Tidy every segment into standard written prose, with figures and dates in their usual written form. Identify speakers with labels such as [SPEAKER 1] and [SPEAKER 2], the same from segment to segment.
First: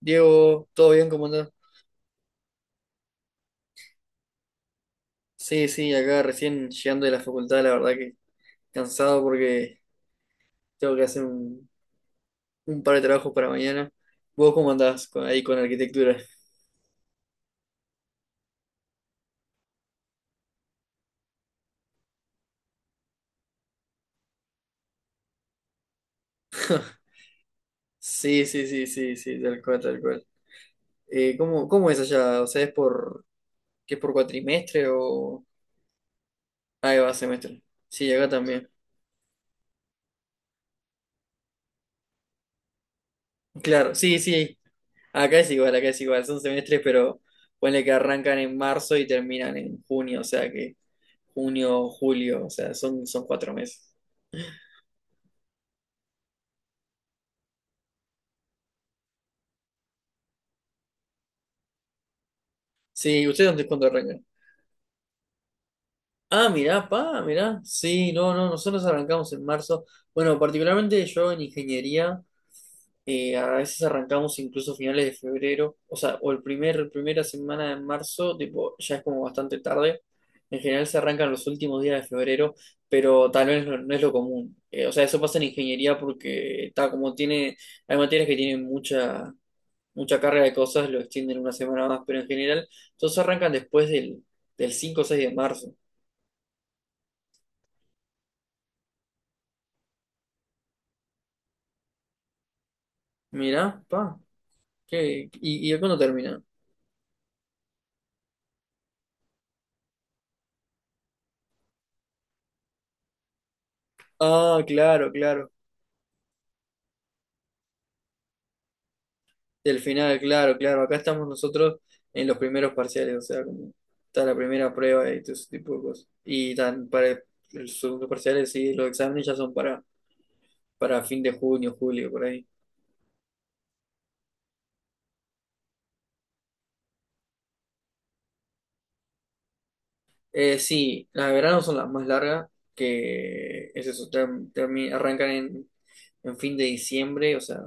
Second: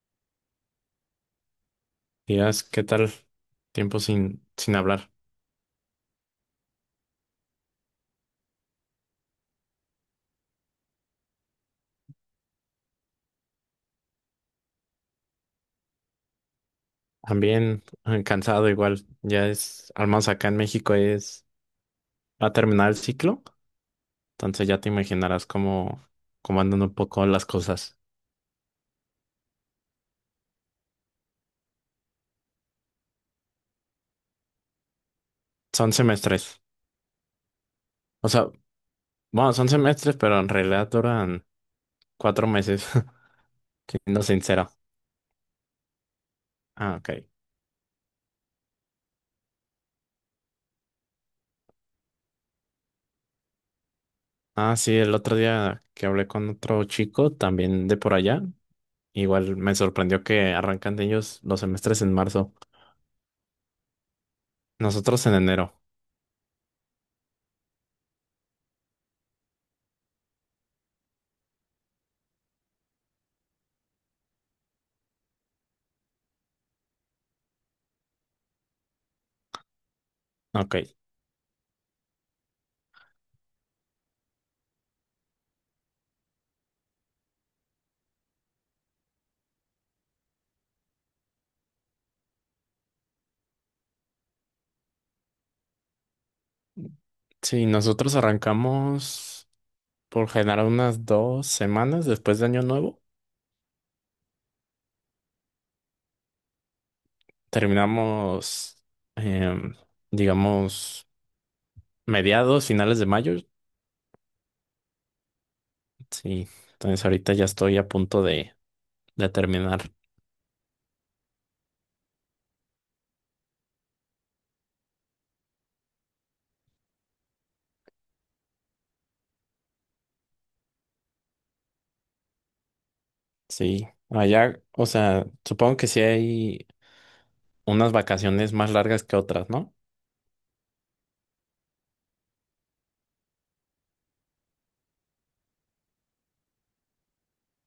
[SPEAKER 1] Diego, ¿todo bien? ¿Cómo andás?
[SPEAKER 2] Días, ¿qué tal? Tiempo sin hablar.
[SPEAKER 1] Sí, sí, acá recién llegando de la facultad, la verdad que cansado porque tengo que hacer un par de trabajos para mañana. ¿Vos cómo andás ahí con arquitectura?
[SPEAKER 2] También cansado igual. Ya es, al menos acá en México es, va a terminar el ciclo. Entonces ya te imaginarás cómo andan un poco las cosas.
[SPEAKER 1] Sí, sí, sí, sí, sí, tal cual, tal cual. ¿Cómo es allá? O sea, ¿ qué es por cuatrimestre o...?
[SPEAKER 2] Son semestres.
[SPEAKER 1] Ahí va, semestre. Sí, acá
[SPEAKER 2] O sea,
[SPEAKER 1] también.
[SPEAKER 2] bueno, son semestres, pero en realidad duran 4 meses,
[SPEAKER 1] Claro, sí,
[SPEAKER 2] siendo
[SPEAKER 1] sí,
[SPEAKER 2] sincero.
[SPEAKER 1] acá es igual, son semestres,
[SPEAKER 2] Ah,
[SPEAKER 1] pero
[SPEAKER 2] ok.
[SPEAKER 1] ponle que arrancan en marzo y terminan en junio, o sea que junio, julio, o sea, son 4 meses.
[SPEAKER 2] Ah, sí, el otro día que hablé con otro chico, también de por allá. Igual me sorprendió que arrancan de ellos los semestres en marzo.
[SPEAKER 1] Sí, ¿ustedes dónde cuándo arrancan?
[SPEAKER 2] Nosotros en enero.
[SPEAKER 1] Ah, mirá, pa, mirá. Sí, no, no, nosotros arrancamos en marzo. Bueno, particularmente yo en ingeniería. A veces arrancamos incluso finales de febrero, o sea, o el primera semana de marzo, tipo, ya es como bastante tarde. En
[SPEAKER 2] Ok.
[SPEAKER 1] general se arrancan los últimos días de febrero, pero tal vez no es lo común. O sea, eso pasa en ingeniería porque está como tiene, hay materias que tienen mucha carga de cosas, lo extienden una semana más, pero en general todos arrancan después del 5 o 6 de marzo.
[SPEAKER 2] Sí, nosotros arrancamos por generar unas 2 semanas después de Año Nuevo.
[SPEAKER 1] Mirá, pa, ¿qué? ¿Y cuándo termina?
[SPEAKER 2] Terminamos, em, digamos, mediados, finales de mayo.
[SPEAKER 1] Ah, claro, claro.
[SPEAKER 2] Sí, entonces ahorita ya estoy a punto de
[SPEAKER 1] Del
[SPEAKER 2] terminar.
[SPEAKER 1] final, claro, claro. Acá estamos nosotros en los primeros parciales, o sea, como está la primera prueba y todo ese tipo de cosas. Y tan para los segundos parciales, sí, los exámenes ya son para, fin de junio, julio, por ahí.
[SPEAKER 2] Sí, allá, o sea, supongo que sí hay unas vacaciones más largas que otras, ¿no?
[SPEAKER 1] Sí, las de verano son las más largas, que es eso, arrancan en, fin de diciembre, o sea,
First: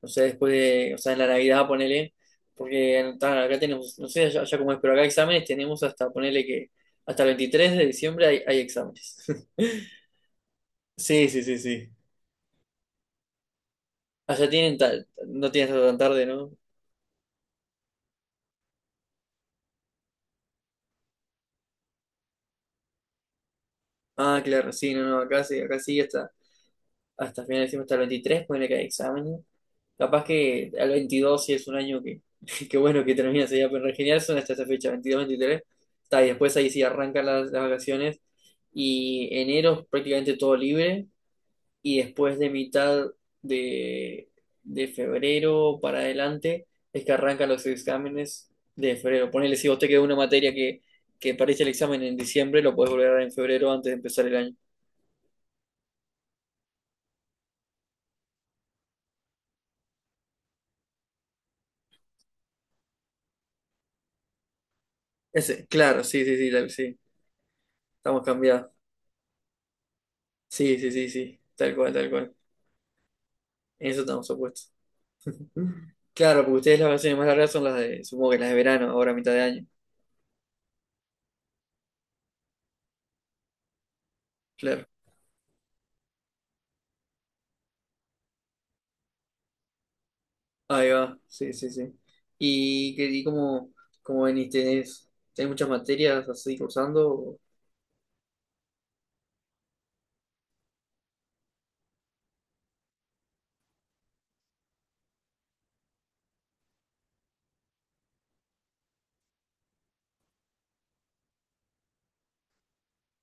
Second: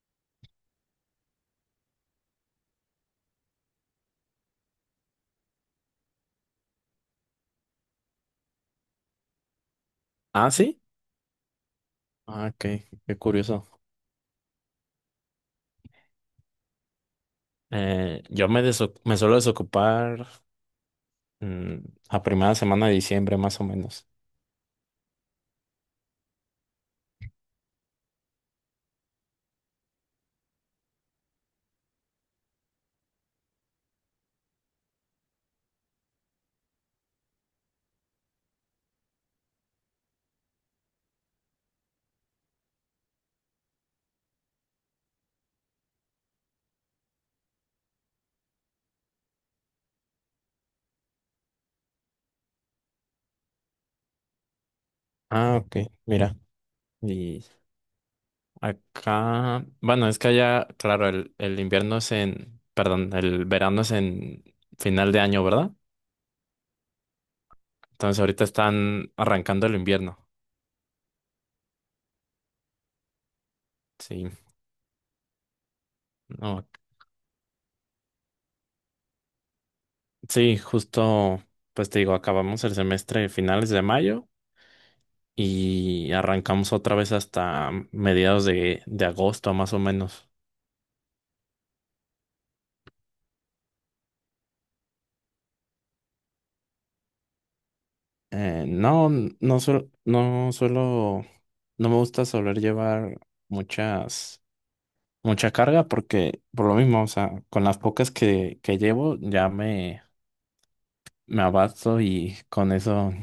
[SPEAKER 1] o sea, después de, o sea, en la Navidad, ponele, porque ta, acá tenemos, no sé allá cómo es, pero acá exámenes tenemos hasta, ponele que hasta el 23 de diciembre hay, exámenes.
[SPEAKER 2] Ah, sí.
[SPEAKER 1] Sí, sí, sí, sí.
[SPEAKER 2] Ah, qué curioso.
[SPEAKER 1] Allá tienen no tienen hasta tan tarde, ¿no?
[SPEAKER 2] Yo me suelo desocupar mm, a primera semana de diciembre, más o menos.
[SPEAKER 1] Ah, claro, sí, no, no, acá sí, hasta final de diciembre, hasta el 23, ponele que hay exámenes. Capaz que al 22 sí es un año que, que bueno, que termina sería pero en general son hasta esa fecha, 22 23. Está, y después ahí sí arrancan las, vacaciones y enero es prácticamente todo libre y después de mitad de, de febrero para adelante es que arrancan los exámenes de febrero. Ponele, si vos te quedó una materia que parece el examen en diciembre, lo podés volver a dar en febrero antes de empezar el año.
[SPEAKER 2] Ah, ok, mira. Y acá, bueno, es que allá, claro, el invierno es en, perdón, el verano es en final de año,
[SPEAKER 1] Ese,
[SPEAKER 2] ¿verdad?
[SPEAKER 1] claro, sí, sí, sí, sí,
[SPEAKER 2] Entonces
[SPEAKER 1] estamos
[SPEAKER 2] ahorita
[SPEAKER 1] cambiados.
[SPEAKER 2] están arrancando el invierno.
[SPEAKER 1] Sí, sí, sí, sí, tal cual, tal cual. En eso estamos
[SPEAKER 2] Sí,
[SPEAKER 1] opuestos. Claro, porque
[SPEAKER 2] no,
[SPEAKER 1] ustedes las vacaciones más largas son las de, supongo que las de verano, ahora a mitad de año.
[SPEAKER 2] sí, justo, pues te digo, acabamos el semestre finales de mayo
[SPEAKER 1] Claro.
[SPEAKER 2] y arrancamos otra vez hasta mediados de agosto, más o menos.
[SPEAKER 1] Ahí va, sí, sí, sí. ¿Y cómo venís? ¿Tenés muchas materias así cursando?
[SPEAKER 2] No, no suelo, no me gusta soler llevar muchas. Mucha carga porque por lo mismo, o sea, con las pocas que llevo ya me abasto y con eso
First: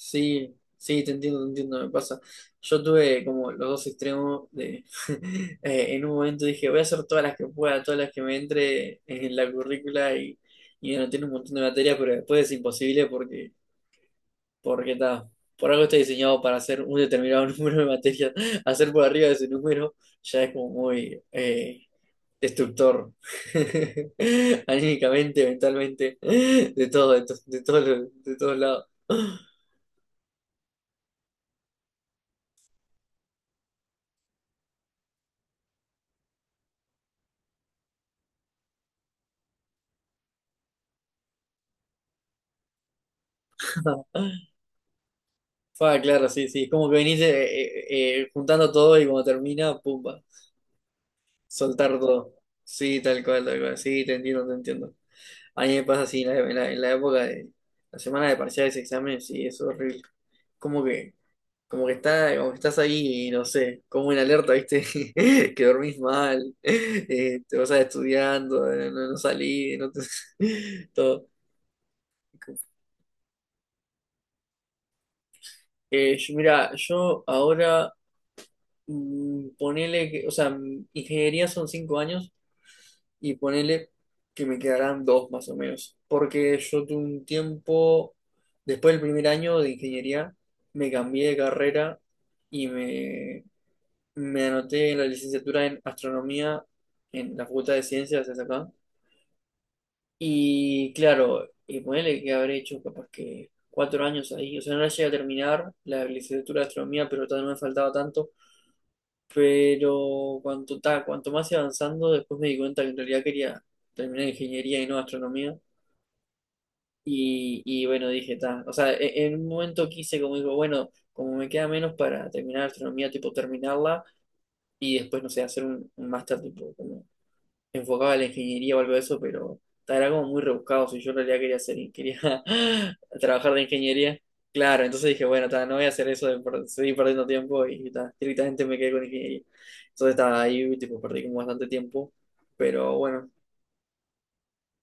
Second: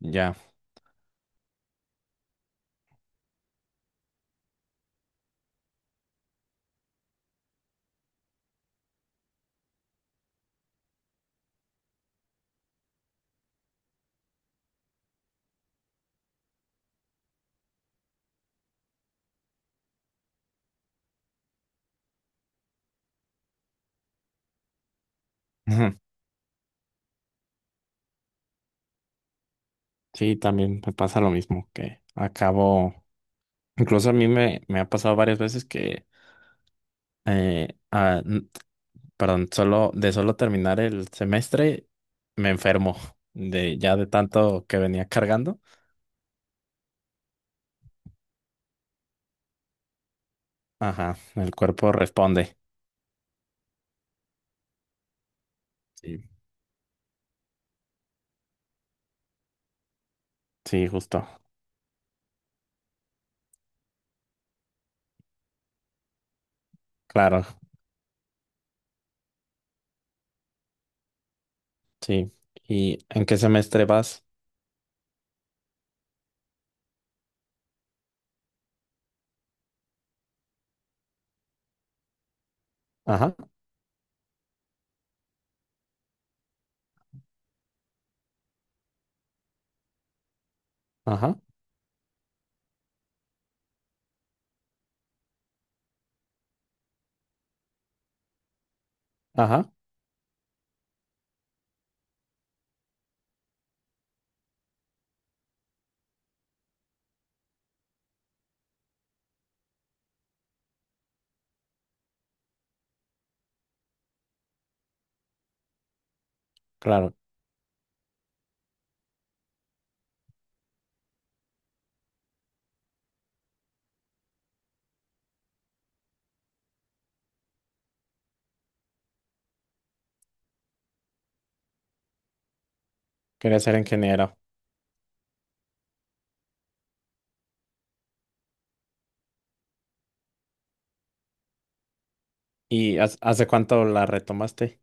[SPEAKER 2] ya.
[SPEAKER 1] sí, te entiendo, me pasa. Yo tuve como los dos extremos de... en un momento dije, voy a hacer todas las que pueda, todas las que me entre en la currícula y anoté un montón de materias, pero después es imposible porque, está por algo está diseñado para hacer un determinado número de materias. Hacer por arriba de ese número ya es como muy... destructor, anímicamente,
[SPEAKER 2] Ujú.
[SPEAKER 1] mentalmente, de todo, de, to- de todos los- de todos lados.
[SPEAKER 2] Sí, también me pasa lo mismo que acabo, incluso a mí me ha pasado varias veces que, eh, ah, n- perdón, solo de solo terminar el semestre me enfermo de ya de tanto que venía cargando.
[SPEAKER 1] Fa, claro, sí, sí, es como que venís juntando todo y cuando termina, pumba,
[SPEAKER 2] Ajá, el cuerpo
[SPEAKER 1] soltar todo.
[SPEAKER 2] responde.
[SPEAKER 1] Sí, tal cual, sí, te entiendo, te entiendo. A mí me pasa así
[SPEAKER 2] Sí,
[SPEAKER 1] en la, en la época de la semana de parciales, exámenes, sí, es horrible. Como
[SPEAKER 2] sí,
[SPEAKER 1] que
[SPEAKER 2] justo.
[SPEAKER 1] como que estás ahí, no sé, como en alerta, ¿viste? Que dormís mal,
[SPEAKER 2] Claro,
[SPEAKER 1] te vas a estudiando, no salís, no te... todo.
[SPEAKER 2] sí. ¿Y en qué semestre vas?
[SPEAKER 1] Mira, yo ahora ponele que, o sea, ingeniería son 5 años y
[SPEAKER 2] Ajá.
[SPEAKER 1] ponele que me quedarán dos más o menos. Porque yo tuve un tiempo, después del primer año de ingeniería, me cambié de
[SPEAKER 2] Ajá,
[SPEAKER 1] carrera y me anoté en la licenciatura en astronomía en la Facultad de Ciencias es acá.
[SPEAKER 2] ajá,
[SPEAKER 1] Y claro, y ponele que habré hecho capaz que 4 años ahí. O sea, no la llegué a terminar la licenciatura de astronomía, pero todavía no me faltaba tanto. Pero cuanto más iba avanzando, después me di cuenta que en realidad quería terminar ingeniería y no astronomía.
[SPEAKER 2] claro.
[SPEAKER 1] Y bueno, dije, ta. O sea, en un momento quise, como digo, bueno, como me queda menos para terminar astronomía, tipo terminarla y después, no sé, hacer un, máster, tipo, como enfocaba a la ingeniería o algo de eso, pero era como muy rebuscado. Si yo en realidad quería trabajar
[SPEAKER 2] Quería
[SPEAKER 1] de
[SPEAKER 2] ser
[SPEAKER 1] ingeniería,
[SPEAKER 2] ingeniero.
[SPEAKER 1] claro, entonces dije, bueno, ta, no voy a hacer eso de seguir perdiendo tiempo y ta, directamente me quedé con ingeniería. Entonces estaba ahí, tipo, perdí como bastante tiempo. Pero
[SPEAKER 2] ¿Y
[SPEAKER 1] bueno,
[SPEAKER 2] hace cuánto la retomaste?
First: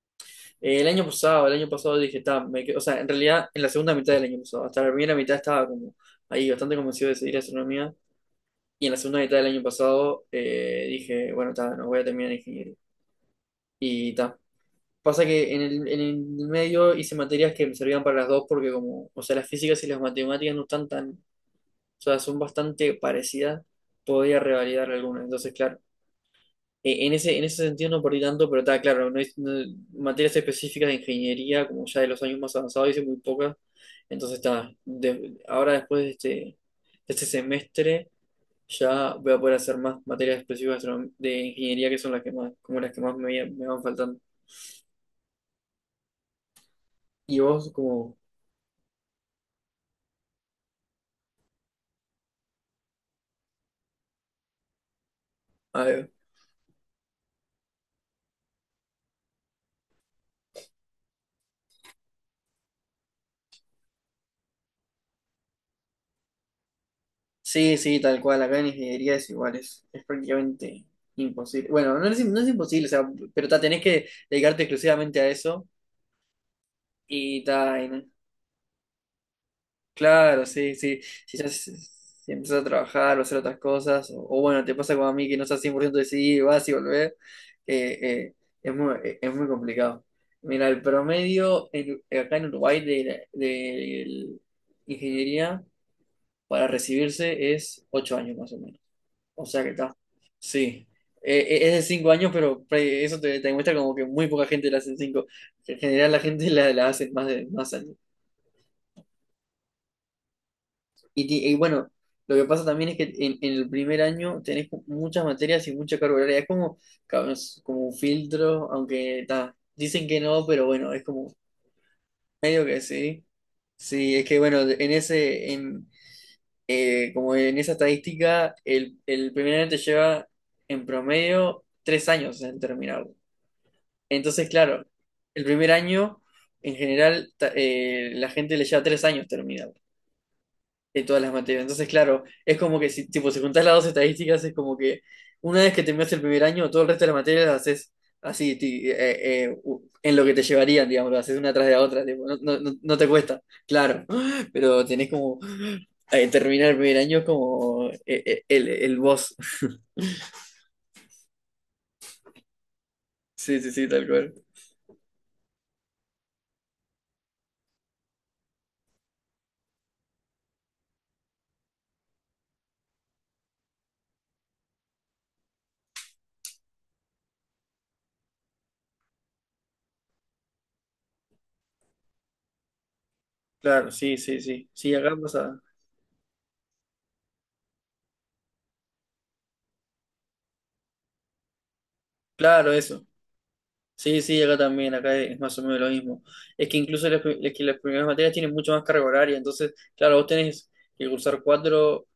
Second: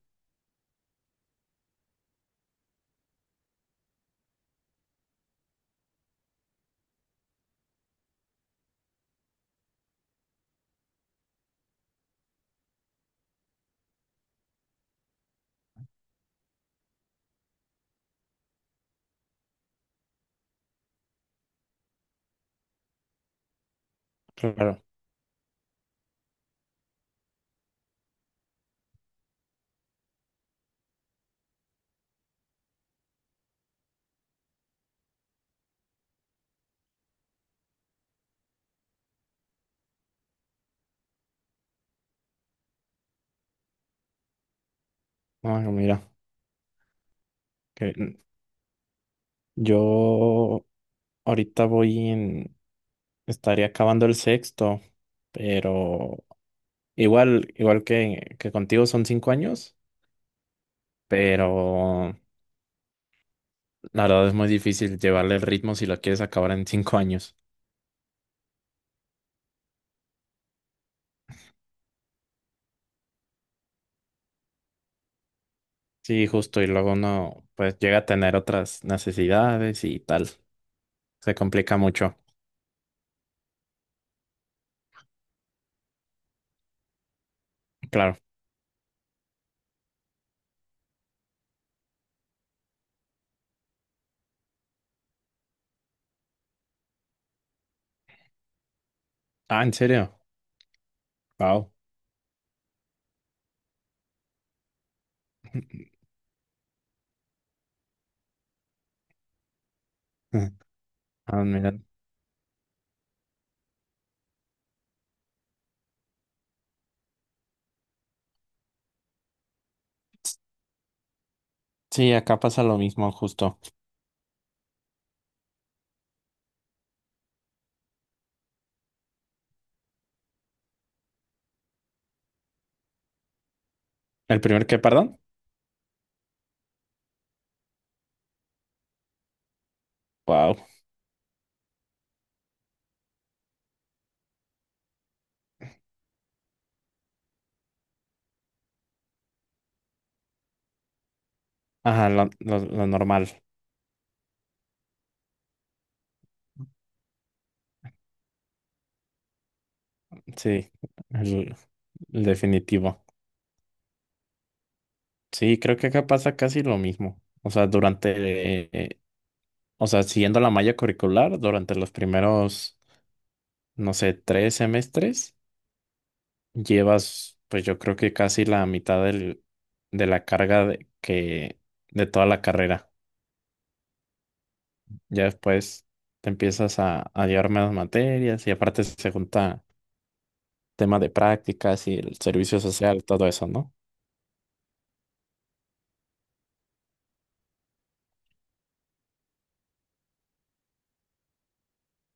[SPEAKER 1] El año pasado, el año pasado, dije, ta, o sea, en realidad en la segunda mitad del año pasado, hasta la primera mitad estaba como ahí bastante convencido de seguir astronomía. Y en la segunda mitad del año pasado dije, bueno, ta, no voy a terminar ingeniería. Y ta, Pasa que en el, medio hice materias que me servían para las dos porque como, o sea, las físicas y las matemáticas no están tan, o sea, son bastante parecidas, podía
[SPEAKER 2] Claro.
[SPEAKER 1] revalidar algunas. Entonces, claro, en ese, sentido no perdí tanto, pero está claro, materias específicas de ingeniería, como ya de los años más avanzados, hice muy pocas. Entonces, está, ahora después de este semestre ya voy a poder hacer más materias específicas de de ingeniería que son las que más, como las que más me van faltando.
[SPEAKER 2] Ah, mira,
[SPEAKER 1] ¿Y vos,
[SPEAKER 2] que
[SPEAKER 1] como...
[SPEAKER 2] yo ahorita voy en, estaría acabando el sexto, pero igual que contigo son 5 años, pero la verdad es muy difícil llevarle el ritmo si lo quieres acabar en 5 años.
[SPEAKER 1] Sí, sí, tal cual. Acá en ingeniería es igual, es, prácticamente imposible. Bueno, no es imposible, o sea, pero ta, tenés que dedicarte exclusivamente a eso.
[SPEAKER 2] Sí, justo, y luego
[SPEAKER 1] Y
[SPEAKER 2] uno pues
[SPEAKER 1] ta,
[SPEAKER 2] llega a tener otras necesidades y tal.
[SPEAKER 1] claro, sí, sí.
[SPEAKER 2] Se
[SPEAKER 1] Si ya
[SPEAKER 2] complica mucho.
[SPEAKER 1] si empezás a trabajar o hacer otras cosas, o, bueno, te pasa como a mí que no estás 100% decidido, vas y volvés, eh,
[SPEAKER 2] Claro.
[SPEAKER 1] eh, es muy complicado. Mira, el promedio acá en Uruguay de ingeniería para recibirse es 8 años más o menos. O sea
[SPEAKER 2] Ah,
[SPEAKER 1] que
[SPEAKER 2] ¿en
[SPEAKER 1] está.
[SPEAKER 2] serio?
[SPEAKER 1] Sí. Eh, eh,
[SPEAKER 2] Wow.
[SPEAKER 1] es de 5 años, pero eso te, demuestra como que muy poca gente la hace en cinco. En general la gente la hace más de más años. Y,
[SPEAKER 2] Ah,
[SPEAKER 1] ti- y
[SPEAKER 2] mira.
[SPEAKER 1] bueno, lo que pasa también es que en el primer año tenés muchas materias y mucha carga horaria. Es como un filtro, aunque ta, dicen que no, pero bueno, es como
[SPEAKER 2] Sí, acá pasa
[SPEAKER 1] medio
[SPEAKER 2] lo
[SPEAKER 1] que
[SPEAKER 2] mismo,
[SPEAKER 1] sí.
[SPEAKER 2] justo.
[SPEAKER 1] Sí, es que bueno, como en esa estadística, el primer año te lleva en promedio 3 años en terminar.
[SPEAKER 2] ¿El
[SPEAKER 1] Entonces,
[SPEAKER 2] primer qué,
[SPEAKER 1] claro,
[SPEAKER 2] perdón?
[SPEAKER 1] el primer año, en general, la gente le lleva 3 años terminar
[SPEAKER 2] Wow.
[SPEAKER 1] de todas las materias. Entonces, claro, es como que si, tipo, si juntás las dos estadísticas, es como que una vez que terminas el primer año, todo el resto de las materias las haces así, en lo que te llevarían, digamos, las haces una tras de la otra,
[SPEAKER 2] Ajá,
[SPEAKER 1] tipo,
[SPEAKER 2] lo,
[SPEAKER 1] no, no-
[SPEAKER 2] lo-
[SPEAKER 1] no-
[SPEAKER 2] lo
[SPEAKER 1] no te
[SPEAKER 2] normal.
[SPEAKER 1] cuesta, claro, pero tenés como terminar el primer año es como el boss.
[SPEAKER 2] Sí, el, el definitivo.
[SPEAKER 1] Sí, sí, sí, tal cual.
[SPEAKER 2] Sí, creo que acá pasa casi lo mismo. O sea, durante, eh, o sea, siguiendo la malla curricular, durante los primeros, no sé, 3 semestres, llevas, pues yo creo que casi la mitad de la carga de toda la carrera.
[SPEAKER 1] Claro, sí, sí, sí. Sí, acá
[SPEAKER 2] Ya
[SPEAKER 1] pasa.
[SPEAKER 2] después te empiezas a llevar menos materias y aparte se junta tema de prácticas y el servicio
[SPEAKER 1] Claro,
[SPEAKER 2] social,
[SPEAKER 1] eso.
[SPEAKER 2] todo eso, ¿no?
[SPEAKER 1] Sí, sí, acá también, acá es más o menos lo mismo. Es que incluso las primeras materias tienen mucho más carga horaria, entonces, claro, vos tenés que cursar cuatro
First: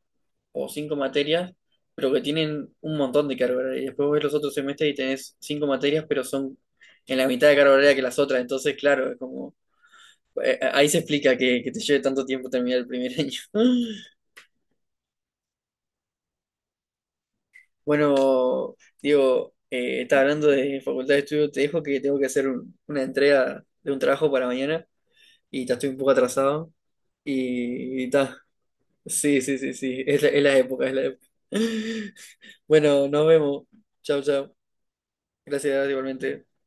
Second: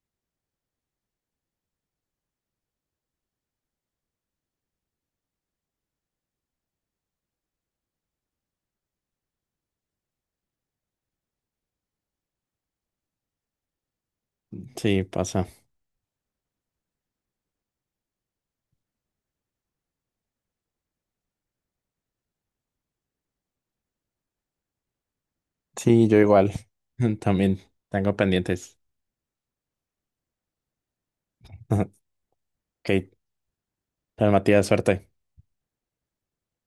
[SPEAKER 1] o cinco materias, pero que tienen un montón de carga horaria. Y después ves los otros semestres y tenés cinco materias, pero son en la mitad de carga horaria que las otras, entonces, claro, es como... Ahí se explica que, te lleve tanto tiempo terminar el primer año.
[SPEAKER 2] Sí, pasa.
[SPEAKER 1] Bueno, Diego, está hablando de facultad de estudio, te dejo que tengo que hacer una entrega de un trabajo para mañana. Y ya estoy un
[SPEAKER 2] Sí,
[SPEAKER 1] poco
[SPEAKER 2] yo igual.
[SPEAKER 1] atrasado.
[SPEAKER 2] También
[SPEAKER 1] Y
[SPEAKER 2] tengo
[SPEAKER 1] ta.
[SPEAKER 2] pendientes.
[SPEAKER 1] Sí, sí, sí, sí. Es la época, es la época.
[SPEAKER 2] Ok,
[SPEAKER 1] Bueno, nos vemos. Chao,
[SPEAKER 2] pues,
[SPEAKER 1] chao.
[SPEAKER 2] Matías, suerte.
[SPEAKER 1] Gracias, igualmente.